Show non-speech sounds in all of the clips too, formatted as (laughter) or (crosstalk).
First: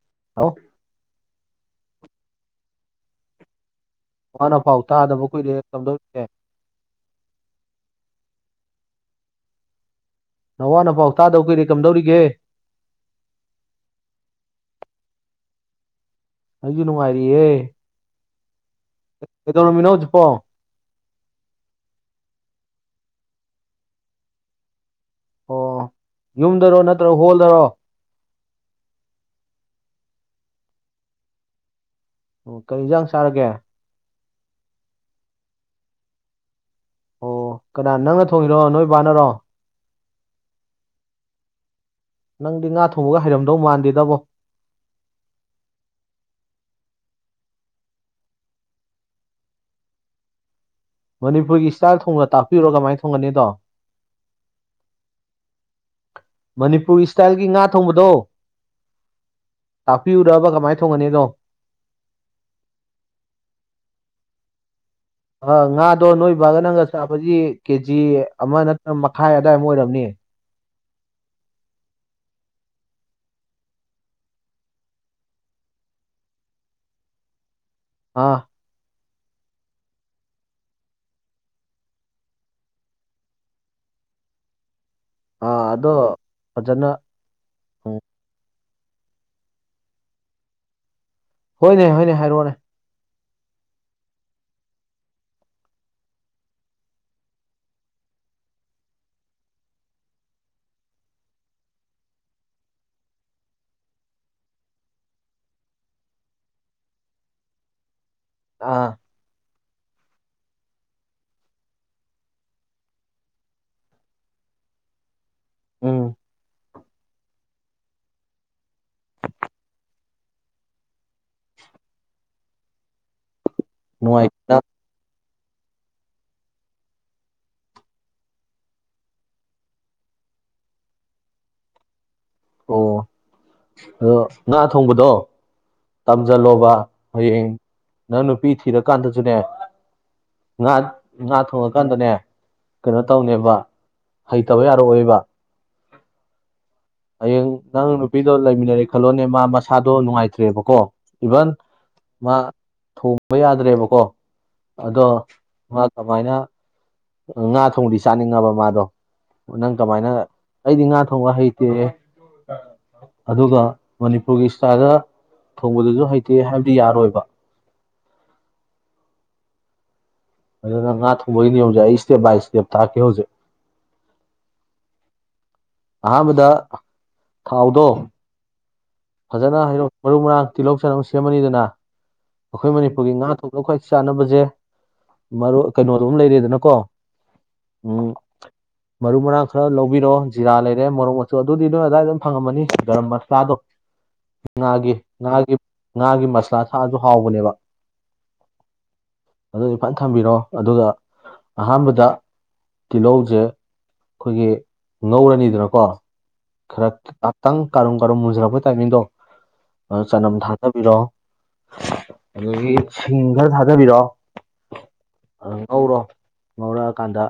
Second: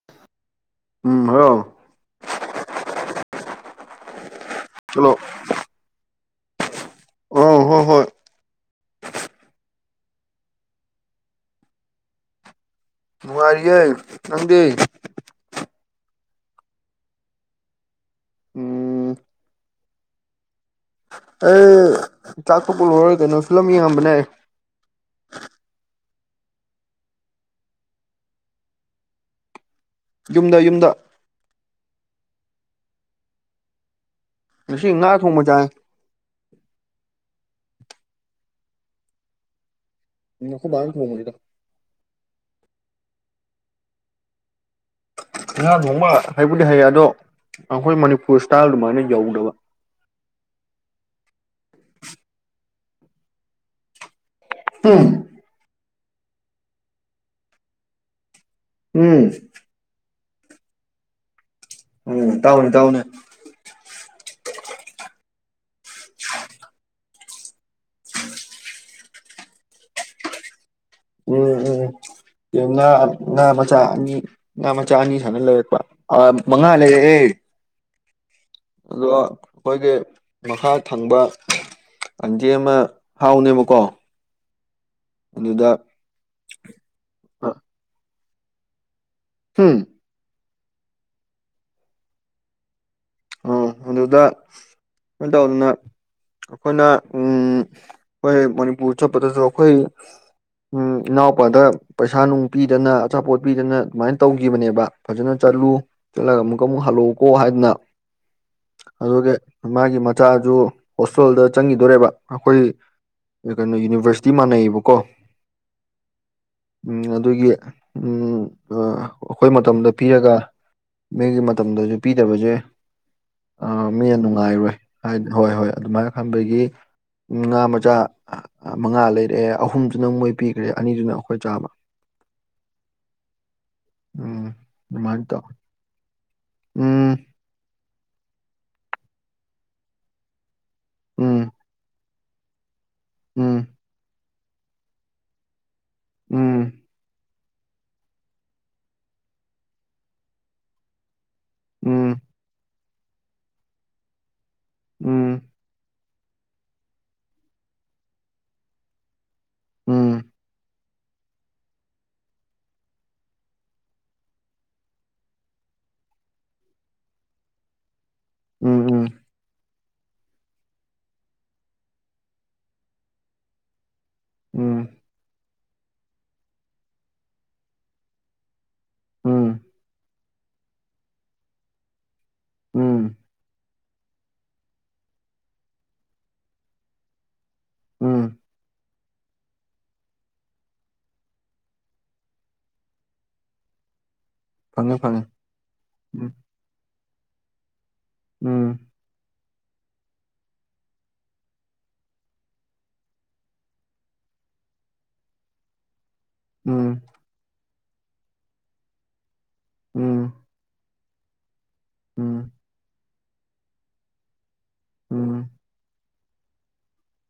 ꯑ (inaudible) ꯍꯥꯎ ꯎꯝ ꯍꯜꯂꯣ ꯅꯋꯥ ꯅꯄꯥꯎ ꯍꯜꯂꯣ ꯇꯥꯗꯕ ꯀꯨꯏꯔꯦ ꯀꯝꯗꯧꯔꯤꯒ‌ꯦ ꯑꯣ ꯍꯣ ꯍꯣꯏ ꯅꯋꯥ ꯅꯄꯥꯎ ꯇꯥꯗ ꯀꯨꯏꯔ‌ꯦ ꯀꯝꯗꯧꯔꯤꯒꯦ ꯅꯨꯡꯉꯥꯏꯔꯤꯌꯦ ꯅꯪꯗꯤ ꯑꯩꯖꯨ ꯅꯨꯡꯉꯥꯏꯔꯤꯌꯦ ꯎꯝ ꯀꯩꯗꯧꯔꯝꯃꯤꯅꫭ ꯍꯧꯖꯤꯛꯄꫭ ꯑꯩ ꯆꯥꯛꯇꯣꯛꯄ ꯂꯣꯏꯔ ꯀꯩꯅꯣ ꯐꯤꯂꯝ ꯌꯦꯉꯝꯕꯅꯦ ꯑꯣ ꯌꯨꯝꯗꯔꯣ ꯅꯠꯇ꯭ꯔꯣ ꯍꯣꯜꯗꯔꯣ ꯌꯨꯝꯗ ꯌꯨꯝꯗ ꯑꯣ ꯀꯔꯤ ꯏꯟꯖꯥꯡ ꯆꯥꯔꯒꯦ ꯉꯁꯤ ꯉꯥ ꯊꯣꯡꯕ ꯆꯥꯏ ꯑꯣ ꯀꯅꯥ ꯅꯪꯅ ꯊꯣꯡꯉꯤꯔꯣ ꯅꯣꯏ ꯕꯥꯅꯔꯣ ꯎꯝ ꯑꯈꯣꯏ ꯕꯥꯅ ꯊꯣꯡꯕꯅꯤꯗ ꯅꯪꯗꯤ ꯉꯥ ꯊꯣꯡꯕꯒ ꯍꯩꯔꯝꯗꯧ ꯃꯥꯟꯗꯦꯗꯕꯣ ꯉꯥ ꯊꯣꯡꯕ ꯍꯩꯕꯨꯗꯤ ꯍꯩ ꯑꯗꯣ ꯑꯩꯈꯣꯏ ꯃꯅꯤꯄꯨꯔ ꯏꯁꯇꯥꯏꯜ ꯑꯗꯨꯃꯥꯏꯅ ꯌꯧꯗꯕ ꯃꯅꯤꯄꯨꯔꯒꯤ ꯏꯁꯇꯥꯏꯜ ꯊꯣꯡꯅ ꯇꯥꯛꯄꯤꯔꯣ ꯀꯃꯥꯏ ꯊꯣꯡꯒꯅꯤꯗꯣ ꯎꯝ ꯃꯅꯤꯄꯨꯔ ꯏꯁꯇꯥꯏꯜꯒꯤ ꯉꯥ ꯊꯣꯡꯕꯗꯣ ꯎꯝ ꯇꯥꯛꯄꯤꯌꯨꯔꯕ ꯀꯃꯥꯏ ꯊꯣꯡꯒꯅ‌ꯦꯗꫭ ꯎꯝ ꯇꯥꯛꯎꯅꯦ ꯇꯥꯛꯎꯅꯦ ꯑ ꯉꯥꯗꯣ ꯅꯣꯏꯕꯥꯒ ꯅꯪꯒ ꯆꯥꯕꯒꯤ ꯀꯦꯖꯤ ꯑꯃ ꯅꯠꯇ꯭ꯔ ꯃꯈꯥꯏ ꯑꯗꯥꯏꯃꯨꯛ ꯑꯣꯏꯔꯝꯅꯤ ꯎꯝ ꯎꯝ ꯌꯨꯉꯥ ꯉꯥ ꯃꯆꯥ ꯑꯅꯤ ꯉꯥ ꯃꯆꯥ ꯑꯅꯤ ꯁꯥꯟꯅ ꯂꯩꯔꯛꯄ ꯑ ꯃꯉꯥ ꯂꯩꯔꯛꯑꯦ ꯑꯥ ꯑꯗꯣ ꯈꯣꯏꯒꯤ ꯃꯈꯥ ꯊꯪꯕ ꯑꯟꯇꯤ ꯑꯃ ꯍꯥꯎꯅꯦꯕꯀꯣ ꯑ ꯑꯗꯨꯗ ꯑꯗꯣ ꯐꯖꯅ ꯍꯨꯝ ꯍꯣꯏꯅꯦ ꯍꯣꯏꯅꯦ ꯍꯥꯏꯔꯛꯑꯣꯅꯦ ꯎꯝ ꯑꯗꯨꯗ ꯀꯩꯅꯣ ꯇꯧꯗꯅ ꯑꯩꯈꯣꯏꯅ ꯎꯝ ꯑꯩꯈꯣꯏ ꯃꯅꯤꯄꯨꯔ ꯆꯠꯄꯗꯁꯨ ꯑꯩꯈꯣꯏ ꯎꯝ ꯏꯅꯥꯎꯄꯥꯗ ꯄꯩꯁꯥ ꯅꯨꯡ ꯄꯤꯗꯅ ꯑꯆꯥꯄꯣꯠ ꯄꯤꯗꯅ ꯑꯗꯨꯃꯥꯏ ꯇꯧꯒꯤꯕꯅꯦꯕ ꯐꯖꯅ ꯆꯠꯂꯨ ꯆꯠꯂꯒ ꯑꯃꯨꯛꯀ ꯑꯃꯨꯛ ꯍꯜꯂꯛꯎꯀꯣ ꯍꯥꯏꯗꯅ ꯑꯥ ꯑꯗꯨꯒꯤ ꯃꯥꯒꯤ ꯃꯆꯥꯖꯨ ꯍꯣꯁꯇꯦꯜꯗ ꯆꯪꯒꯤꯗꯣꯔꯦꯕ ꯑꯩꯈꯣꯏ ꯀꯩꯅꯣ ꯌꯨꯅꯤꯕ꯭ꯔꯁꯤꯇꯤ ꯃꯥꯟꯅꯩꯑꯩꯕꯀꯣ ꯎꯝ ꯎꯝ ꯑꯗꯨꯒꯤ ꯎꯝ ꯑ ꯑꯩꯈꯣꯏ ꯃꯇꯝꯗ ꯄꯤꯔꯒ ꯃꯤꯒꯤ ꯃꯇꯝꯗꯖꯨ ꯄꯤꯗꯕꯖꯦ ꯑ ꯃꯤꯅ ꯅꯨꯡꯉꯥꯏꯇ ꯅꯨꯡꯉꯥꯏꯔꯣꯏ ꯍꯥꯏ ꯍꯣꯏ ꯍꯣꯏ ꯑꯗꯨꯃꯥꯏꯅ ꯈꯟꯕꯒꯤ ꯉꯥ ꯃꯆꯥ ꯉꯥ ꯃꯉꯥ ꯂꯩꯔꯛꯑꯦ ꯑꯍꯨꯝꯗꯨꯅ ꯃꯣꯏ ꯄꯤꯈ꯭ꯔꯦ ꯑꯅꯤꯗꯨꯅ ꯑꯩꯈꯣꯏ ꯆꯥꯕ ꯑꯣ ꯑꯗꯣ ꯎꯝ ꯉꯥ ꯊꯣꯡꯕꯗꯣ ꯑꯗꯨꯃꯥꯏꯅ ꯇꯧ ꯇꯝꯖꯜꯂꯣꯕ ꯎꯝ ꯍꯌꯦꯡ ꯅꯪ ꯅꯨꯄꯤ ꯊꯤꯔꯀꯥꯟꯗꯁꯨꯅꯦ ꯉꯥ ꯉꯥ ꯎꯝ ꯊꯣꯡꯉꯀꯥꯟꯗꯅꯦ ꯀꯩꯅꯣ ꯇꯧꯅꯦꯕ ꯎꯝ ꯍꯩꯇꯕ ꯌꯥꯔꯛꯑꯣꯏꯕ ꯎꯝ ꯍꯌꯦꯡ ꯅꯪ ꯅꯨꯄꯤꯗꯣ ꯂꯩꯃꯤꯟꯅꯔꯦ ꯈꯜꯂꯣꯅꯦ ꯃꯥ ꯃꯁꯥꯗꯣ ꯅꯨꯡꯉꯥꯏꯇ꯭ꯔꯦꯕꯀꯣ ꯏꯚꯟ ꯎꯝ ꯃꯥ ꯊꯣꯡꯕ ꯌꯥꯗ꯭ꯔꯦꯕꯀꯣ ꯑꯗꯣ ꯎꯝ ꯃꯥ ꯀꯃꯥꯏꯅ ꯉꯥ ꯊꯣꯡꯗꯤ ꯆꯥꯅꯤꯡꯉꯕ ꯃꯥꯗꯣ ꯅꯪ ꯀꯃꯥꯏꯅ ꯎꯝ ꯑꯩꯗꯤ ꯉꯥ ꯊꯣꯡꯕ ꯍꯩꯇꯦ ꯑꯗꯨꯒ ꯃꯅꯤꯄꯨꯔꯒꯤ ꯏꯁꯇꯥꯏꯜꯗ ꯊꯣꯡꯕꯗꯨꯁꯨ ꯍꯩꯇꯦ ꯍꯥꯏꯕꯗꯤ ꯌꯥꯔꯣꯏꯕ ꯎꯝ ꯎꯝ ꯑꯗꯨꯅ ꯉꯥ ꯊꯣꯡꯕꯒꯤ ꯅꯌꯣꯝꯖꯦ ꯑꯩ ꯏꯁꯇꯦꯞ ꯕꯥꯏ ꯏꯁꯇꯦꯞ ꯇꯥꯛꯀꯦ ꯍꯧꯖꯤꯛ ꯎꯝ ꯑꯍꯥꯟꯕꯗ ꯊꯥꯎꯗꯣ ꯐꯖꯅ ꯎꯝ ꯍꯩꯔꯣ ꯃꯔꯨ ꯃꯔꯥꯡ ꯇꯤꯜꯍꯧ ꯆꯅꯝ ꯁꯦꯝꯃꯅꯤꯗꯅ ꯑꯩꯈꯣꯏ ꯃꯅꯤꯄꯨꯔꯒꯤ ꯎꯝ ꯉꯥ ꯊꯣꯛꯕ ꯈ꯭ꯋꯥꯏ ꯆꯥꯅꯕꯁꯦ ꯃꯔꯣꯏ ꯀꯩꯅꯣꯗꯣꯃ ꯂꯩꯔꯦꯗꯅꯀꯣ ꯎꯝ ꯃꯔꯨ ꯃꯔꯥꯡ ꯈꯔ ꯂꯧꯕꯤꯔꯣ ꯖꯤꯔꯥ ꯂꯩꯔꯦ ꯃꯣꯔꯣꯛ ꯃꯆꯨ ꯑꯗꯨꯗꯤ ꯅꯣꯏ ꯑꯗꯥꯏꯗ ꯑꯗꯨꯝ ꯐꯪꯉꯝꯃꯅꯤ ꯒꯔꯝ ꯃꯁꯂꯥꯗꯣ (inaudible) ꯉꯥꯒꯤ ꯐꯪꯉꯦ ꯐꯪꯉꯦ ꯉꯥꯒꯤ ꯉꯥꯒꯤ ꯎꯝ ꯃꯁꯂꯥ ꯊꯥꯛꯑꯁꯨ ꯍꯥꯎꯕꯅꯦꯕ꯫ ꯎꯝ ꯑꯗꯨꯗꯤ ꯐꯅ ꯊꯝꯕꯤꯔꯣ ꯑꯗꯨꯒ ꯑꯍꯥꯟꯕꯗ ꯇꯤꯜꯍꯧꯁꯦ ꯈꯣꯏꯒꯤ ꯉꯧꯔꯅꯤꯗꯅꯀꯣ ꯈꯔ ꯎꯝ ꯇꯥꯇꯪ ꯀꯔꯨꯝ ꯀꯔꯨꯝ ꯃꯨꯖꯔꯛꯄ ꯇꯥꯏꯃꯤꯡꯗꯣ ꯑꯗ ꯎꯝ ꯆꯅꯝ ꯊꯥꯗꯕꯤꯔꫭ꯫ ꯎꯝ ꯎꯝ ꯑꯗꯒꯤ ꯁꯤꯡ ꯈꯔ ꯊꯥꯗꯕꯤꯔꯛꯑꯣ꯫ ꯑ ꯎꯝ ꯉꯧꯔꯣ ꯉꯧꯔꯛꯑꯀꯥꯟꯗ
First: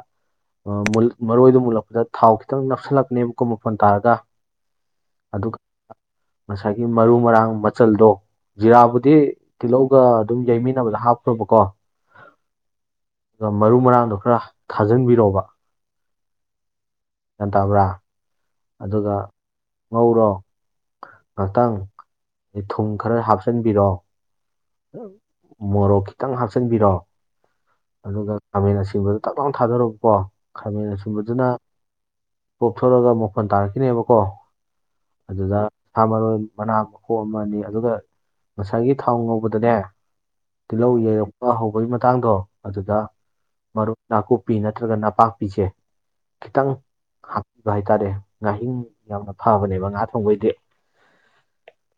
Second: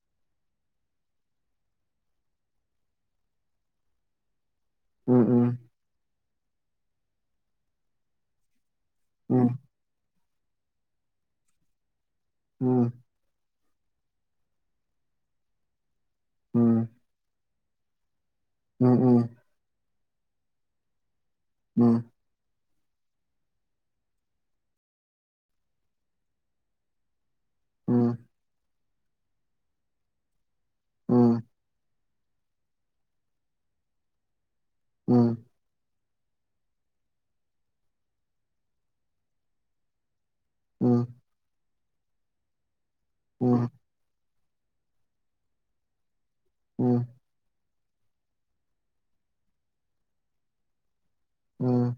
ꯑ ꯃꯨꯜ ꯃꯔꯣꯏꯗꯣ ꯃꯨꯠꯂꯛꯄꯗ ꯊꯥꯎ ꯈꯤꯇꯪ ꯅꯛꯁꯤꯜꯂꯛꯅꯦꯕ ꯃꯈꫭꯟ ꯀꯥꯔꯒ ꯎꯝ ꯑꯗꯨꯒ ꯎꯝ ꯉꯁꯥꯏꯒꯤ ꯃꯔꯨ ꯃꯔꯥꯡ ꯃꯆꯜꯗꯣ ꯖꯤꯔꯥꯕꯨꯗꯤ ꯎꯝ ꯎꯝ ꯎꯝ ꯇꯤꯜꯍꯧ ꯒ ꯑꯗꯨꯝ ꯌꯩꯃꯤꯟꯅꯕꯗ ꯍꯥꯞꯈ꯭ꯔꯣꯕꯀꯣ꯫ ꯎꯝ꯫ ꯒ ꯃꯔꯨ ꯃꯔꯥꯡꯗꯣ ꯈꯔ ꯊꯥꯖꯟꯕꯤꯔꫭꯕ꯫ ꯎꯝ꯫ ꯅꯠꯇꯕ꯭ꯔꯥ꯫ ꯑꯗꯨꯒ ꯎꯝ ꯎꯝ ꯉꯧꯔꯣ ꯉꯍꯥꯛꯇꯪ꯫ ꯗꯩ ꯊꯨꯝ ꯈꯔ ꯍꯥꯞꯆꯟꯕꯤꯔꯣ꯫ ꯃꯣꯔꯣꯛ ꯈꯤꯇꯪ ꯍꯥꯞꯆꯟꯕꯤꯔꯣ꯫ ꯑꯗꯨꯒ ꯈꯥꯃꯦꯟ ꯑꯁꯤꯟꯕꯗꫭ ꯇꯛ ꯂꯥꯎꯅ ꯊꯥꯗꯔꫭꯕꯀꯣ ꯈꯥꯃꯦꯟ ꯑꯁꯤꯟꯕꯗꯨꯅ ꯀꯣꯛꯊꯣꯔꯛꯒ ꯃꯈꫭꯟ ꯇꯥꯔꯛꯈꯤꯅꯦꯕꯀꯣ꯫ ꯎꯝ꯫ ꯗꯨꯗ ꯁꯥ ꯃꯔꯣꯏ ꯃꯅꯥ ꯃꯈꯣꯛꯑꯃꯅꯤ ꯑꯗꯨꯒ ꯉꯁꯥꯏꯒꯤ ꯊꯥꯎ ꯉꯧꯕꯗꯅꯦ ꯇꯤꯜꯍꯧ ꯎꯝ ꯌꯩꯔꯛꯄ ꯍꯧꯕꯒꯤ ꯃꯇꯥꯡꯗꯣ ꯑꯗꯨꯗ ꯎꯝ꯫ ꯃꯔꯨꯞ ꯅꯥꯀꯨꯞꯄꯤ ꯅꯠꯇ꯭ꯔꯒ ꯅꯄꯥꯛꯄꯤꯁꯦ ꯈꯤꯇꯪ ꯍꯥꯞ ꯑꯗꯨ ꯍꯥꯏꯇꯥꯔꯦ ꯉꯥꯍꯤꯡ ꯌꯥꯝꯅ ꯐꯕꯅꯦꯕ ꯉꯥ ꯊꯣꯡꯕꯩꯗꯤ꯫ ꯎꯝ꯫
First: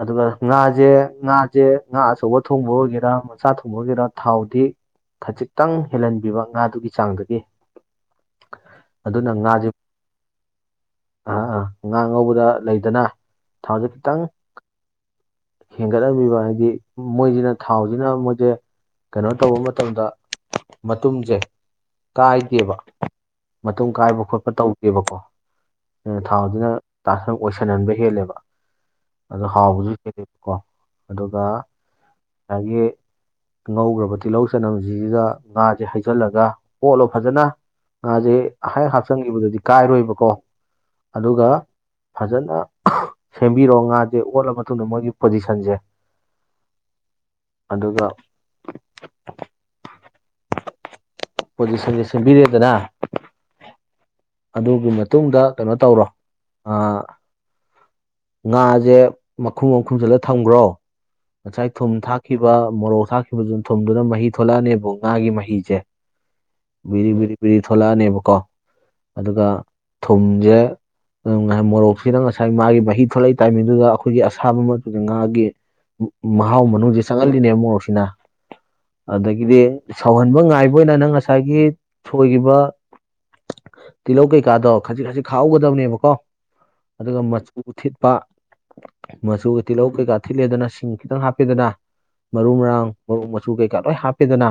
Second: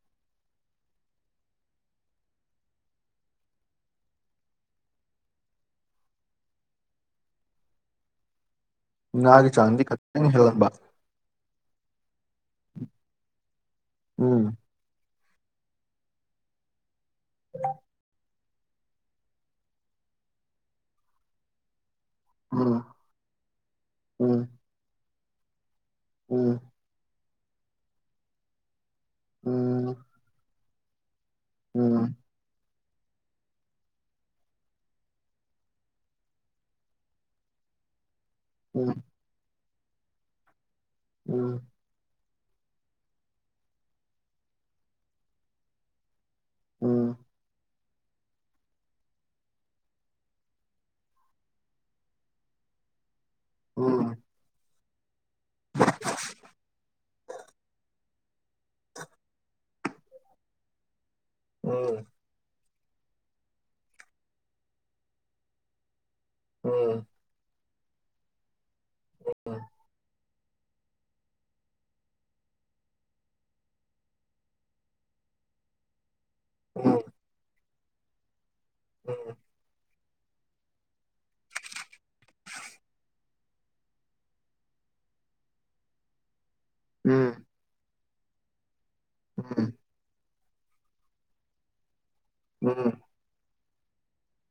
ꯑꯗꯨꯒ ꯉꯥꯁꯦ ꯉꯥꯁꯦ ꯉꯥ ꯑꯆꯧꯕ ꯊꯣꯡꯕ ꯑꯣꯏꯒꯦꯔꯥ ꯃꯆꯥ ꯊꯣꯡꯕ ꯑꯣꯏꯒꯦꯔꯥ ꯊꯥꯎꯗꯤ ꯈꯖꯤꯛꯇꯪ ꯍꯦꯜꯍꯟꯕꯤꯕ ꯉꯥꯗꯨꯒꯤ ꯆꯥꯡꯗꯒꯤ꯫ ꯑꯗꯨꯅ (inaudible) ꯑ ꯑ ꯉꯥ ꯉꯧꯕꯗ ꯂꯩꯗꯅ ꯊꯥꯎꯁꯦ ꯈꯤꯇꯪ ꯎꯝ ꯍꯦꯟꯒꯠꯂꯝꯕꯤꯕ ꯍꯥꯏꯗꯤ ꯃꯣꯏꯁꯤꯅ ꯊꯥꯎꯁꯤꯅ ꯃꯣꯏꯁꯦ ꯀꯩꯅꯣ ꯇꯧꯕ ꯃꯇꯝꯗ ꯃꯇꯨꯝꯁꯦ ꯀꯥꯏꯗꯦꯕ ꯎꯝ ꯃꯇꯨꯡ ꯀꯥꯏꯕ ꯎꯝ ꯈꯣꯠꯄ ꯇꯧꯗꯦꯕꯀꯣ ꯎꯝ ꯊꯥꯎꯁꯤꯅ ꯇꯥꯁꯟ ꯑꯣꯏꯁꯟꯍꯟꯕ ꯍꯦꯜꯂꯦꯕ ꯑꯗꯨꯣ ꯍꯥꯎꯕꯁꯨ ꯍꯦꯜꯂꯦꯕꯀꯣ ꯑꯗꯨꯒ ꯎꯝ꯫ ꯑꯒꯤ ꯉꯧꯈ꯭ꯔꯕ ꯇꯤꯜꯍꯧ ꯆꯅꯝꯁꯤꯗ ꯉꯥꯁꯦ ꯍꯩꯖꯜꯂꯒ ꯑꯣꯠꯂꯣ ꯐꯖꯅ꯫ ꯉꯥꯁꯦ ꯑꯍꯩ ꯍꯥꯞꯆꯤꯟꯈꯤꯕꯗꯨꯡꯗꯤ ꯀꯥꯏꯔꯣꯏꯕꯀꯣ ꯑꯗꯨꯒ ꯐꯖꯅ ꯁꯦꯝꯕꯤꯔꯣ ꯉꯥꯁꯦ ꯑꯣꯠꯂ ꯃꯇꯨꯡꯗ ꯃꯣꯏꯒꯤ ꯄꯣꯖꯤꯁꯟꯁꯦ꯫ ꯑꯗꯨꯒ ꯄꫭꯖꯤꯁꯟꯁꯦ ꯁꯦꯝꯕꯤꯔꯦꯗꯅ ꯎꯝ꯫ ꯑꯗꯨꯒꯤ ꯃꯇꯨꯡꯗ ꯀꯩꯅꯣ ꯇꯧꯔꯣ ꯑ ꯉꯥꯁꯦ ꯃꯈꯨꯝ ꯑꯝ ꯈꯨꯝꯖꯤꯜꯂ ꯊꯝꯈ꯭ꯔꯣ꯫ ꯉꯁꯥꯏ ꯊꯨꯝ ꯊꯥꯛꯈꯤꯕ ꯃꯣꯔꯣꯛ ꯊꯥꯛꯈꯤꯕꯗꯨꯅ ꯊꯨꯝꯗꯨꯅ ꯃꯍꯤ ꯊꯣꯛꯣꯂꯛꯑꯅꯤꯕ ꯉꯥꯒꯤ ꯃꯍꯤꯁꯦ꯫ ꯕꯤꯔꯤ ꯕꯤꯔꯤ ꯕꯤꯔꯤ ꯊꯣꯜꯂꯛꯑꯅꯤꯕ ꯀꫭ꯫ ꯑꯗꯨꯒ ꯊꯨꯝꯁꯦ ꯉꯥꯍꯥꯏ ꯃꯣꯔꯣꯛꯁꯤꯅ ꯉꯁꯥꯏ ꯃꯥꯒꯤ ꯃꯍꯤ ꯊꯣꯛꯂꯛꯏ ꯇꯥꯏꯃꯤꯡꯗꯨꯗ ꯑꯩꯈꯣꯏꯒꯤ ꯑꯁꯥꯕ ꯃꯇꯨꯗ ꯉꯥꯒꯤ ꯃꯍꯥꯎ ꯃꯅꯨꯡꯁꯦ ꯆꯪꯍꯜꯂꯤꯅꯦ ꯃꯣꯔꯣꯛꯁꯤꯅ ꯑꯗꯒꯤꯗꯤ ꯁꯥꯎꯍꯟꯕ ꯉꯥꯏꯕ ꯑꯣꯏꯅ ꯅꯪ ꯉꯁꯥꯏꯒꯤ ꯊꯣꯏꯈꯤꯕ ꯇꯤꯜꯍꯧ ꯀꯩꯀꯥꯗꯣ ꯈꯖꯤꯛ ꯈꯖꯤꯛ ꯈꯥꯎꯍꯧꯒꯗꯕꯅꯦꯕꯀꯣ ꯑꯗꯨꯒ ꯎ ꯊꯤꯠꯄ ꯃꯆꯨꯒ ꯇꯤꯜꯍꯧ ꯀꯩꯀꯥ ꯊꯤꯠꯂꯦꯗꯅ ꯁꯤꯡ ꯈꯤꯇꯪ ꯍꯥꯞꯄꯤꯦꯗꯅ ꯃꯔꯨ ꯃꯔꯥꯡ ꯃꯔꯨ ꯃꯆꯨ ꯀꯩꯀꯥ ꯂꯣꯏ ꯍꯥꯞꯄꯤꯦꯗꯅ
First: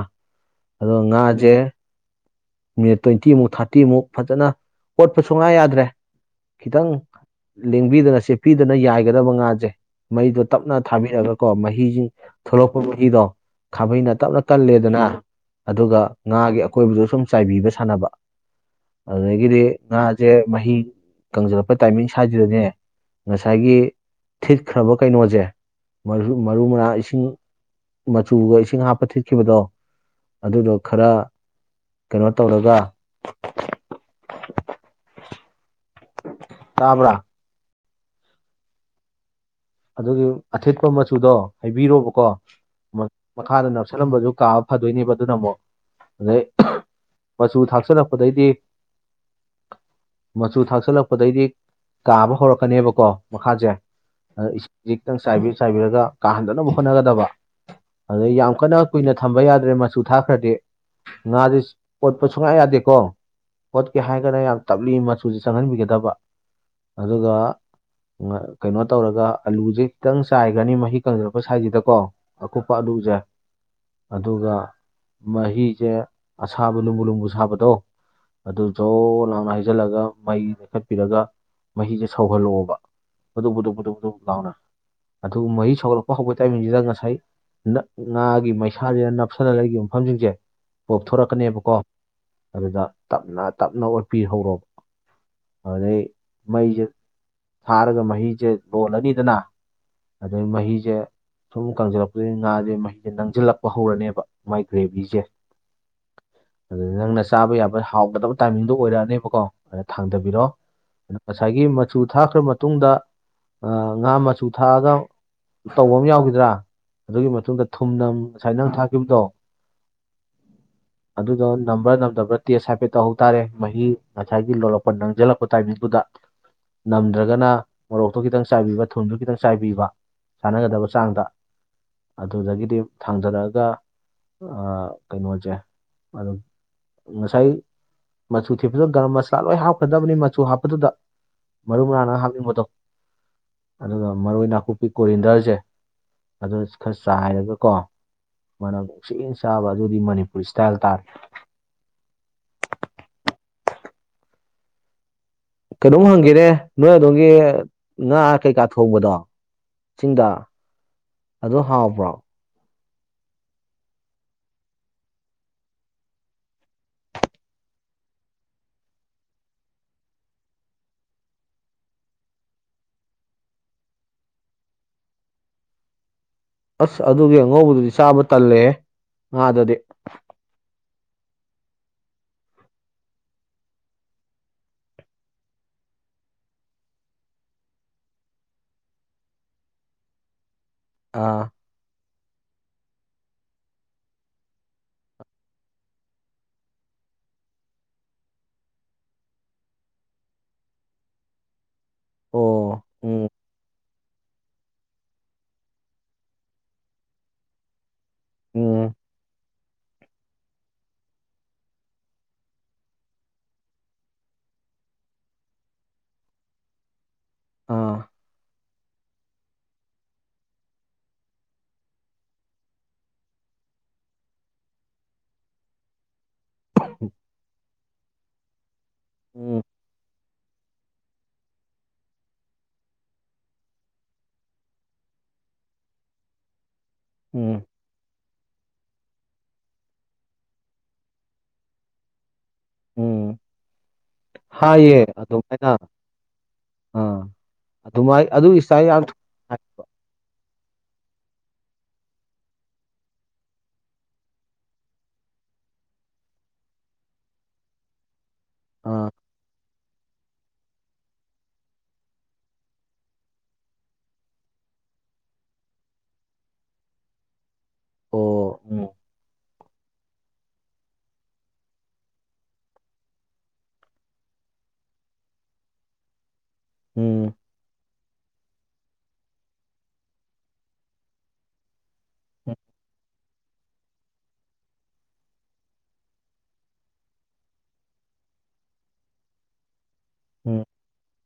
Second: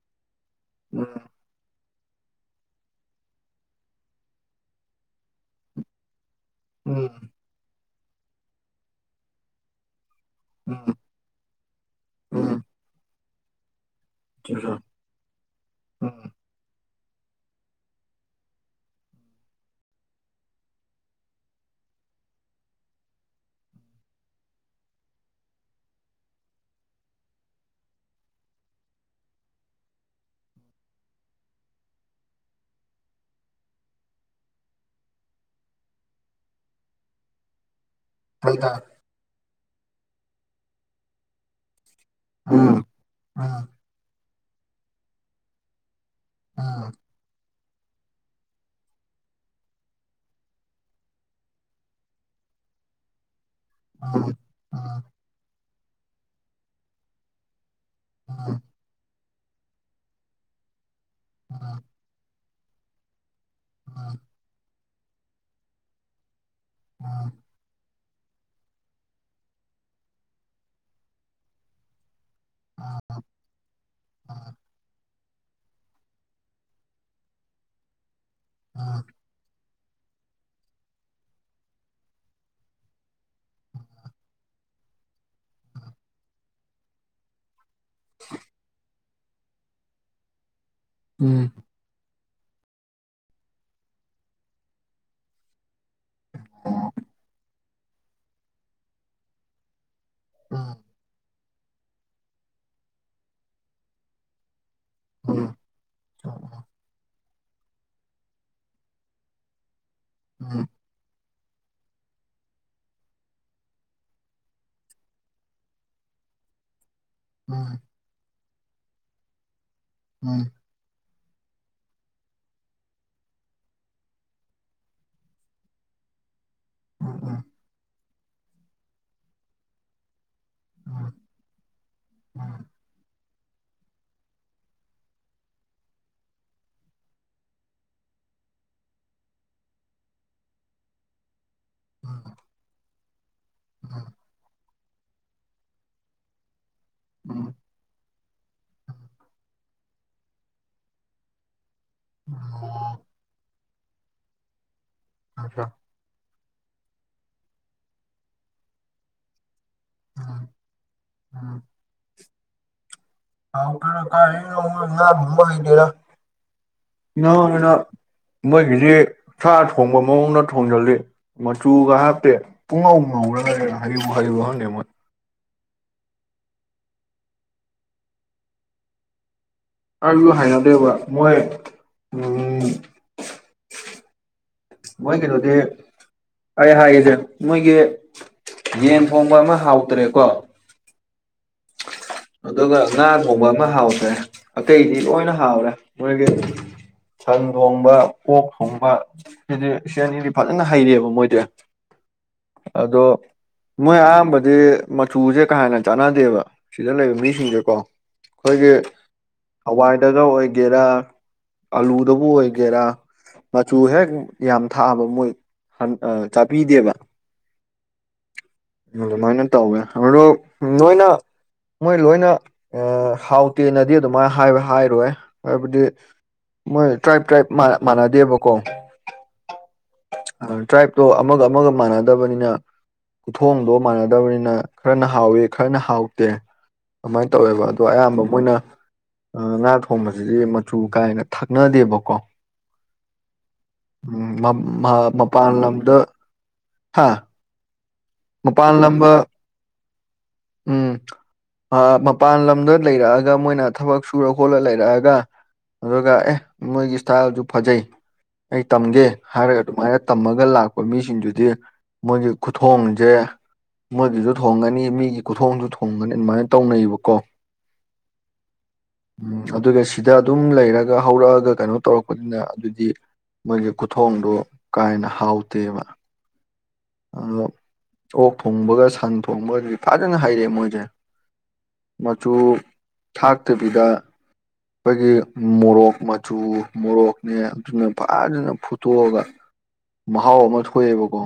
ꯑꯗꯨꯒ ꯉꯥꯁꯦ ꯃꯤꯅꯤꯠ ꯇ꯭ꯋꯦꯟꯇꯤꯃꯨꯛ ꯊꯥꯔꯇꯤꯃꯨꯛ ꯐꯖꯅ ꯑꯣꯠꯄ ꯁꯨꯡꯉꯥꯏ ꯌꯥꯗ꯭ꯔꯦ ꯈꯤꯇꯪ ꯂꯦꯡꯕꯤꯗꯅ ꯁꯦꯠꯄꯤꯗꯅ ꯌꯥꯏꯒꯗꯕ ꯉꯥꯁꯦ ꯃꯩꯗꯣ ꯇꯞꯅ ꯊꯥꯕꯤꯔꯒ ꯀꯣ ꯃꯍꯤꯁꯤꯡ ꯊꯂꯛꯄ ꯃꯍꯤꯗꯣ ꯈꯥꯕꯩꯩꯅ ꯇꯞꯅ ꯀꯜꯂꯦꯗꯅ ꯑꯗꯨꯒ ꯉꯥꯒꯤ ꯑꯀꯣꯏꯕꯗ ꯁꯨꯝ ꯆꯥꯏꯕꯤꯕ ꯁꯥꯟꯅꯕ ꯑꯗꯨꯗꯒꯤꯗꯤ ꯉꯥꯁꯦ ꯃꯍꯤ ꯀꯪꯁꯤꯜꯂꯛꯄ ꯇꯥꯏꯃꯤꯡ ꯁꯥꯖꯗꯅꯦ ꯉꯁꯥꯏꯒꯤ ꯊꯤꯠꯈ꯭ꯔꯕ ꯀꯩꯅꯣꯁꯦ ꯃꯔꯨ ꯃꯔꯥꯡ ꯏꯁꯤꯡ ꯃꯆꯨꯒ ꯏꯁꯤꯡ ꯍꯥꯞꯄ ꯊꯤꯠꯈꯤꯕꯗꯣ ꯑꯗꯨꯗꯣ ꯈꯔ ꯀꯩꯅꯣ ꯇꯧꯔꯒ ꯇꯥꯕ꯭ꯔ ꯍꯜꯗ ꯑꯗꯨꯒꯤ ꯑꯊꯦꯠꯄ ꯃꯆꯨꯗꯣ ꯍꯥꯏꯕꯤꯔꯣꯕꯀꯣ ꯃꯈꯥꯗ ꯅꯞꯁꯤꯜꯂꯝꯕꯗꯨ ꯀꯥꯕ ꯐꯗꯣꯏꯅꯦꯕ ꯑꯗꯨꯅ ꯑꯃꯨꯛ ꯑꯗꯩ ꯃꯆꯨ ꯊꯥꯛꯆꯜꯂꯛꯄꯗꯩꯗꯤ ꯃꯆꯨ ꯊꯥꯛꯆꯜꯂꯛꯄꯗꯒꯤꯩꯗꯤ ꯀꯥꯕ ꯍꯧꯔꯛꯀꯅꯦꯕꯀꯣ ꯃꯈꯥꯁꯦ ꯑ ꯏꯁꯤꯡꯁꯤ ꯈꯤꯛꯇꯪ ꯆꯥꯏꯕꯤꯔ ꯆꯥꯏꯕꯤꯔꯒ ꯀꯥꯍꯟꯗꯅꯕ ꯍꯣꯠꯅꯒꯗꯕ ꯑꯗꯩ ꯌꯥꯝ ꯀꯟꯅ ꯀꯨꯏꯅ ꯊꯝꯕ ꯌꯥꯗ꯭ꯔꯦ ꯃꯆꯨ ꯊꯥꯈ꯭ꯔꯗꯤ ꯉꯥꯁꯦ ꯑꯣꯣꯠꯄ ꯁꯨꯡꯌꯥ ꯌꯥꯗꯦꯀꯣ ꯍꯣꯠꯀꯦ ꯍꯥꯏꯔꯒꯗꯅ ꯌꯥꯝ ꯇꯞꯂꯤ ꯃꯆꯨꯁꯦ ꯆꯪꯍꯟꯕꯤꯒꯗꯕ ꯑꯗꯨꯒ ꯀꯩꯅꯣ ꯇꯧꯔꯒ ꯑꯂꯨꯁꯦ ꯈꯤꯇꯪ ꯆꯥꯏꯈ꯭ꯔꯅꯤ ꯃꯍꯤ ꯀꯪꯁꯤꯜꯂꯛꯄ ꯁꯥꯏꯁꯤꯗꯀꯣ ꯑꯀꯨꯞꯄ ꯑꯗꯨꯖꯦ ꯑꯗꯨꯒ ꯃꯍꯤꯁꯦ ꯑꯁꯥꯕ ꯂꯨꯝꯕꯨ ꯂꯅꯨꯡꯕꯨ ꯁꯥꯕꯗꯣ ꯑꯗꯨ ꯖꯣ ꯂꯥꯡꯅ ꯍꯥꯏ ꯆꯟꯖꯤꯜꯂꯒ ꯃꯩ ꯂꯩꯦꯛꯈꯠꯄꯤꯔꯒ ꯃꯍꯤꯁꯦ ꯁꯧꯍꯜꯂꯛꯑꯣꯕ ꯑꯗꯨꯕꯨꯗꯨꯕꯨ ꯂꯥꯎꯅ ꯑꯗꯨ ꯃꯩ ꯁꯧꯒꯠꯂꯛꯄ ꯍꯧꯧꯕ ꯇꯥꯏꯃꯤꯡꯁꯤꯗ ꯉꯁꯥꯏ ꯉꯥꯒꯤ ꯃꯩꯁꯥꯁꯤꯅ ꯅꯞꯁꯅ ꯂꯩꯈꯤꯕ ꯃꯐꯝꯁꯤꯡꯁꯦ ꯄꯣꯞꯊꯣꯔꯛꯀꯅꯦꯕꯀꯣ ꯑꯗꯨꯗ ꯇꯞꯅ ꯇꯞꯅ ꯑꯣꯠꯄꯤꯍꯧꯣꯔꯕ ꯑꯗꯨꯗꯩ ꯃꯩꯁꯦ ꯊꯥꯔꯒ ꯃꯍꯤꯁꯦ ꯂꯣꯜꯂꯅꯤꯗꯅ ꯑꯗꯩ ꯃꯍꯤꯁꯦ ꯁꯨꯝ ꯀꯪꯁꯤꯜꯂꯛꯄꯁꯤꯗꯒꯤ ꯉꯥꯁꯦ ꯃꯍꯤꯁꯦ ꯅꯪꯁꯤꯜꯂꯛꯄ ꯍꯧꯔꯅꯦꯕ ꯃꯥꯏꯒ꯭ꯔꯦꯕꯤꯁꯦ ꯑꯗꯨ ꯅꯪꯅ ꯆꯥꯕ ꯌꯥꯕ ꯍꯥꯎꯒꯗꯕ ꯇꯥꯏꯃꯤꯡꯗꯨꯣ ꯑꯣꯏꯔꯛꯑꯅꯦꯕꯀꯣ ꯑꯗꯨꯅ ꯊꯥꯡꯊꯕꯤꯔꯣ ꯑꯗꯨ ꯉꯁꯥꯏꯒꯤ ꯃꯆꯨ ꯊꯥꯈ꯭ꯔ ꯃꯇꯨꯡꯗ ꯉꯥ ꯃꯆꯨ ꯊꯥꯛꯑꯒ ꯇꯧꯕ ꯑꯃ ꯌꯥꯎꯈꯤꯗ꯭ꯔꯥ ꯑꯗꯨꯒꯤ ꯃꯇꯨꯡꯗ ꯊꯨꯝꯅꯝ ꯉꯁꯥꯏ ꯅꯪ ꯊꯥꯈꯤꯕꯗꯣ ꯎꯝ (unintelligible) ꯑꯗꯨꯗꯣ ꯅꯝꯕ꯭ꯔꯥ ꯅꯝꯗꯕ꯭ꯔꯥ ꯇꯦꯁ ꯍꯥꯏꯐꯦꯠꯇ ꯇꯧꯍꯧ ꯇꯥꯔꯦ ꯃꯍꯤ ꯉꯁꯥꯏꯒꯤ ꯂꯣꯜꯂꯛꯄ ꯅꯪꯁꯤꯜꯂꯛꯄ ꯇꯥꯏꯃꯤꯡꯗꯨꯗ ꯅꯝꯗ꯭ꯔꯒꯅ ꯃꯣꯔꯣꯛꯇꯨ ꯈꯤꯇꯪ ꯆꯥꯏꯕꯤꯕ ꯊꯨꯝꯁꯨ ꯈꯤꯇꯪ ꯆꯥꯏꯕꯤꯕ ꯁꯥꯟꯅꯒꯗꯕ ꯆꯥꯡꯗ ꯑꯗꯨꯗꯒꯤꯗꯤ ꯊꯥꯡꯖꯔꯛꯑꯒ ꯀꯩꯅꯣꯁꯦ ꯑꯗꯨꯝ ꯉꯁꯥꯏ ꯃꯆꯨ ꯊꯤꯄꯗ ꯒꯔꯝ ꯃꯁꯥꯂꯥ ꯂꯣꯏ ꯍꯥꯞꯀꯗꯕꯅꯤ ꯃꯆꯨ ꯍꯥꯞꯄꯗꯨꯗ ꯃꯔꯨ ꯃꯔꯥꯡꯅ ꯍꯥꯞꯅꯤꯡꯕꯗꯣ ꯑꯗꯨꯒ ꯃꯔꯣꯏ ꯅꯥꯀꯨꯞꯄꯤ ꯀꯣꯔꯤꯟꯗꯔꯁꯦ ꯑꯗꯨ ꯈꯔ ꯆꯥꯏꯔꯒꯀꯣ ꯃꯅꯝ ꯛꯁꯤꯅ ꯆꯥꯕ ꯑꯗꯨꯗꯤ ꯃꯅꯤꯄꯨꯔꯤ ꯏꯁꯇꯥꯏꯜ ꯇꯥꯔꯦ ꯎ ꯑ ꯍ ꯀꯩꯅꯣꯝ ꯍꯪꯈꯦꯅꯦ ꯅꯣꯏ ꯑꯗꯣꯝꯒꯤ ꯉꯥ ꯀꯩꯀꯥ ꯊꯣꯡꯕꯗꯣ ꯆꯤꯡꯗ ꯑꯗꯨ ꯍꯥꯎꯕ꯭ꯔꯣ ꯍꯥꯎꯇꯅ ꯀ ꯔꯝꯕ ꯍꯥꯏꯇꯔꯅ (inaudible) ꯃꯣꯏꯒꯤꯗꯤ ꯁꯥ ꯊꯣꯡꯕ ꯃꯑꯣꯡꯗ ꯊꯣꯡꯖꯤꯜꯂꯤ ꯃꯆꯨꯒ ꯍꯥꯞꯇꯦ ꯄꯨꯡꯉꯧ ꯉꯧꯔꯒ ꯍꯩꯕꯨ ꯍꯩꯕ꯭ꯔ ꯈꯪꯗꯦ ꯃꯣꯏ ꯑꯁ ꯑꯗꯨꯒꯤ ꯑꯉꯧꯕꯗꯨꯗꯤ ꯆꯥꯕ ꯇꯜꯂꯦ ꯉꯥꯗꯗꯤ ꯑꯩꯁꯨ ꯍꯥꯏꯅꯗꯦꯕ ꯃꯣꯏ ꯎ ꯃꯣꯏ ꯀꯩꯅꯣꯗꯤ ꯑꯩ ꯍꯥꯏꯒꯁꯦ ꯃꯣꯏꯒꯤ ꯌꯦꯟ ꯊꯣꯡꯕ ꯑꯃ ꯍꯥꯎꯇ꯭ꯔꯦꯀꯣ ꯑꯥ ꯑꯗꯨꯒ ꯉꯥ ꯊꯣꯡꯕ ꯑꯃ ꯍꯥꯎꯇ꯭ꯔꯦ ꯑꯇꯩꯗꯤ ꯂꯣꯏꯅ ꯍꯥꯎꯔꯦ ꯃꯣꯏꯒꯤ ꯁꯟ ꯊꯣꯡꯕ ꯑꯣꯛ ꯊꯣꯡꯕ ꯁꯤꯗꯤ ꯁꯤ ꯑꯅꯤꯗꯤ ꯐꯖꯅ ꯍꯩꯔꯦꯕ ꯃꯣꯏꯗꯤ ꯑꯣ ꯑꯗꯣ ꯎꯝ ꯃꯣꯏ ꯑꯌꯥꯝꯕꯗꯤ ꯃꯆꯨꯁꯦ ꯀꯥ ꯍꯦꯟꯅ ꯆꯥꯟꯅꯗꯦꯕ ꯁꯤꯗ ꯂꯩꯕ ꯃꯤꯁꯤꯡꯁꯦꯀꯣ ꯑꯩꯈꯣꯏꯒꯤ ꯎꯝ ꯍꯋꯥꯏꯗꯒ ꯑꯣꯏꯒꯦꯔꯥ ꯑꯂꯨꯗꯕꯨ ꯑꯣꯏꯒꯦꯔꯥ ꯃꯆꯨ ꯍꯦꯛ ꯌꯥꯝ ꯊꯥꯛꯑꯕ ꯃꯣꯏ ꯆꯥꯄꯤꯗꯦꯕ ꯑꯥ ꯑꯗꯨꯃꯥꯏꯅ ꯇꯧꯋꯦ ꯑꯗꯣ ꯅꯣꯏꯅ ꯃꯣꯏ ꯂꯣꯏꯅ ꯍꯥꯎꯇꯦꯅꯗꯤ ꯑꯗꯨꯃꯥꯏꯅ ꯍꯥꯏꯕ ꯍꯥꯏꯔꯣꯏ ꯍꯥꯏꯕꯗꯤ ꯃꯣꯏ ꯇ꯭ꯔꯥꯏꯞ ꯇ꯭ꯔꯥꯏꯞ ꯃꯥꯟꯅꯗꯦꯕꯀꯣ ꯎꯝ ꯇ꯭ꯔꯥꯏꯞꯇꯣ ꯑꯃꯒ ꯑꯃꯒ ꯃꯥꯟꯅꯗꯕꯅꯤꯅ ꯈꯨꯊꯣꯡꯗꯣ ꯃꯥꯟꯅꯗꯕꯅꯤꯅ ꯈꯔꯅ ꯍꯥꯎꯋꯤ ꯈꯔꯅ ꯍꯥꯎꯇꯦ ꯑꯗꯨꯃꯥꯏꯅ ꯎꯝ ꯇꯧꯋꯦꯕ ꯑ ꯑꯣ ꯑꯌꯥꯝꯕ ꯃꯣꯏꯅ ꯉꯥ ꯊꯣꯡꯕꯁꯤꯗꯤ ꯃꯆꯨ ꯀꯥ ꯍꯦꯟꯅ ꯊꯛꯅꯗꯦꯕꯀꯣ ꯎꯝ ꯍꯥꯏꯌꯦ ꯃꯄꯥꯟ ꯑꯗꯨꯃꯥꯏꯅ ꯂꯝꯗ ꯍꯥ ꯑꯥ ꯑꯗꯨꯃꯥꯏ ꯑꯗꯨꯒꯤ ꯃꯄꯥꯟ ꯏꯁꯇꯥꯏꯜ ꯌꯥꯝ ꯂꯝꯗ ꯊꯨ ꯍꯥꯏꯕ ꯎꯝ ꯃꯄꯥꯟ ꯂꯝꯗ ꯂꯩꯔꯛꯑꯒ ꯃꯣꯏꯅ ꯊꯕꯛ ꯁꯨꯔ ꯈꯣꯠꯂ ꯂꯩꯔꯛꯑꯒ ꯑꯗꯨꯒ ꯑꯦ ꯃꯣꯏꯒꯤ ꯏꯁꯇꯥꯏꯜꯗꯨ ꯐꯖꯩ ꯑꯩ ꯇꯝꯒꯦ ꯑꯥ ꯍꯥꯏꯔꯒ ꯑꯗꯨꯃꯥꯏꯅ ꯇꯝꯃꯒ ꯂꯥꯛꯄ ꯃꯤꯁꯤꯡꯗꯨꯗꯤ ꯃꯣꯏꯒꯤ ꯈꯨꯊꯣꯡ ꯁꯦ ꯃꯣꯏꯗꯨꯁꯨ ꯊꯣꯡꯒꯅꯤ ꯃꯤꯒꯤ ꯈꯨꯊꯣꯡꯁꯨ ꯊꯣꯡꯒꯅꯤ ꯑꯗꯨꯃꯥꯏꯅ ꯇꯧꯅꯩꯑꯦꯕꯀꯣ ꯑꯣ ꯎꯝ ꯎꯝ ꯑꯗꯨꯒ ꯁꯤꯗ ꯑꯗꯨꯝ ꯂꯩꯔꯒ ꯍꯧꯔꯛꯑꯒ ꯀꯩꯅꯣ ꯇꯧꯔꯛꯄꯅꯤꯅ ꯑꯗꯨꯗꯤ ꯃꯣꯏꯒꯤ ꯈꯨꯊꯣꯡꯗꯨ ꯀꯥ ꯍꯦꯟꯅ ꯍꯥꯎꯇꯦꯕ ꯑ ꯎꯝ ꯑꯣꯛ ꯊꯣꯡꯕꯒ ꯁꯟ ꯊꯣꯡꯕꯒꯗꯤ ꯐꯖꯅ ꯍꯩꯔꯦꯑꯦ ꯃꯣꯏꯁꯦ ꯃꯆꯨ ꯎꯝ ꯊꯥꯛꯇꯕꯤꯗ ꯑꯩꯈꯣꯏꯒꯤ ꯃꯣꯔꯣꯛ ꯃꯆꯨ ꯃꯣꯔꯣꯛꯅꯦ ꯑꯗꯨꯅ ꯐꯖꯅ ꯐꯨꯠꯇꯣꯛꯑꯒ ꯃꯍꯥꯎ ꯑꯃ ꯎꯝ ꯊꯣꯛꯑꯦꯕꯀꯣ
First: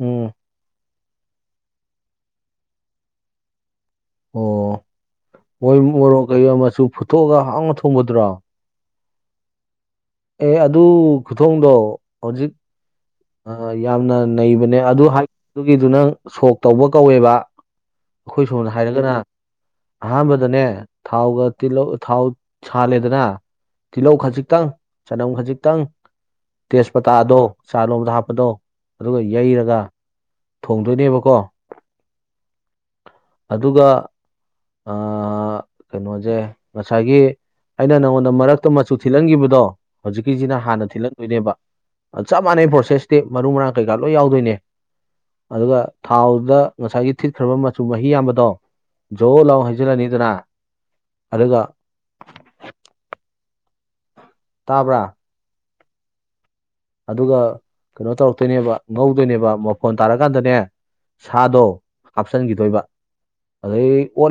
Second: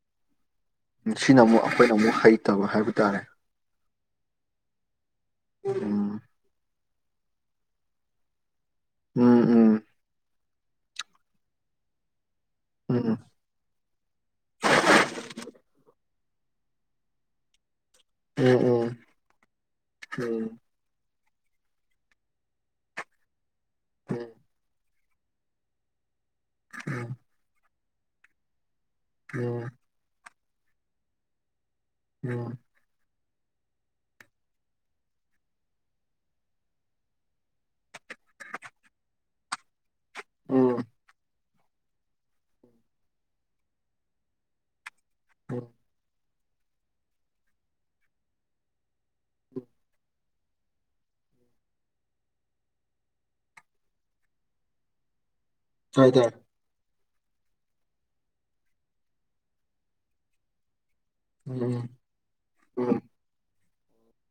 ꯎꯝ ꯁꯤꯅ ꯑꯃꯨꯛ ꯑꯩꯈꯣꯏꯅ ꯑꯃꯨꯛ ꯍꯩꯇꯕ ꯍꯥꯏꯕ ꯇꯥꯔꯦ ꯑꯣ ꯃꯣꯏ ꯎꯝ ꯃꯣꯔꯣꯛ ꯀꯩ ꯃꯆꯨ ꯐꯨꯠꯇꯣꯛꯑꯒ ꯍꯥꯎꯅ ꯊꯣꯡꯕꯗꯨꯔꯣ ꯎꯝ ꯎꯝ ꯑꯦ ꯑꯗꯨ ꯈꯨꯊꯣꯡꯗꯣ ꯍꯧꯖꯤꯛ ꯎꯝ ꯎꯝ ꯌꯥꯝꯅ ꯅꯩꯕꯅꯦ ꯑꯗꯨ ꯍꯥꯏꯗꯨꯒꯤꯗꯨ ꯅꯪ ꯁꯣꯛ ꯇꯧꯕ ꯀꯧꯋꯦꯕ ꯑꯩꯈꯣꯏ ꯎꯝ ꯁꯣꯝꯗ ꯎꯝ ꯍꯥꯏꯔꯒꯅ ꯎꯝ ꯑꯍꯥꯟꯕꯗꯅꯦ ꯊꯥꯎꯒ ꯇꯤꯜꯍꯧ ꯊꯥꯎ ꯁꯥꯜꯂꯦꯗꯅ ꯇꯤꯜꯍꯧ ꯎꯝ ꯎꯝ ꯎꯝ ꯈꯖꯤꯛꯇꯪ ꯆꯅꯝ ꯈꯖꯤꯛꯇꯪ ꯇꯦꯖꯄꯇꯥꯗꯣ ꯆꯥ ꯂꯣꯟꯗ ꯍꯥꯞꯄꯗꯣ ꯑꯗꯨꯒ ꯌꯩꯔꯒ ꯊꯣꯡꯗꯣꯏꯅꯦꯕꯀꯣ ꯑꯝ ꯑꯗꯨꯒ ꯑ ꯀꯩꯅꯣꯁꯦ ꯉꯁꯥꯏꯒꯤ ꯑꯩꯅ ꯅꯪꯉꯣꯟꯗ ꯃꯔꯛꯇ ꯃꯆꯨ ꯊꯤꯜꯍꯟꯈꯤꯕꯗꯣ ꯍꯧꯖꯤꯛꯀꯤꯁꯤꯅ ꯎꯝ ꯍꯥꯟꯅ ꯊꯤꯜꯍꯟꯗꯣꯏꯅꯦꯕ ꯑꯥ ꯆꯞ ꯃꯥꯟꯅꯩ ꯄ꯭ꯔꯣꯁꯦꯁꯇꯤ ꯃꯔꯨ ꯃꯔꯥꯡ ꯀꯩꯀꯥ ꯂꯣꯏ ꯌꯥꯎꯗꯣꯏꯅꯦ ꯎꯝ ꯑꯗꯨꯒ ꯊꯥꯎꯗꯨꯗ ꯉꯁꯥꯏꯒꯤ ꯊꯤꯠꯈ꯭ꯔꯕ ꯃꯆꯨ ꯃꯍꯤ ꯌꯥꯝꯕꯗꯣ ꯖꯣ ꯂꯥꯎ ꯍꯩꯖꯤꯜꯂꯅꯤꯗꯅ ꯑꯗꯨꯒ ꯇꯥꯕ꯭ꯔꯥ ꯇꯥꯏ ꯇꯥꯏ ꯑꯗꯨꯒ ꯀꯩꯅꯣ ꯇꯧꯔꯛꯇꯣꯏꯅꯦꯕ ꯉꯧꯗꯣꯏꯅꯦꯕ ꯃꯐꯣꯟ ꯇꯥꯔꯀꯥꯟꯗꯅꯦ ꯁꯥꯗꯣ ꯎꯝ ꯍꯥꯞꯆꯟꯈꯤꯗꯣꯏꯕ ꯎꯝ ꯑꯗꯩ ꯑꯣꯜ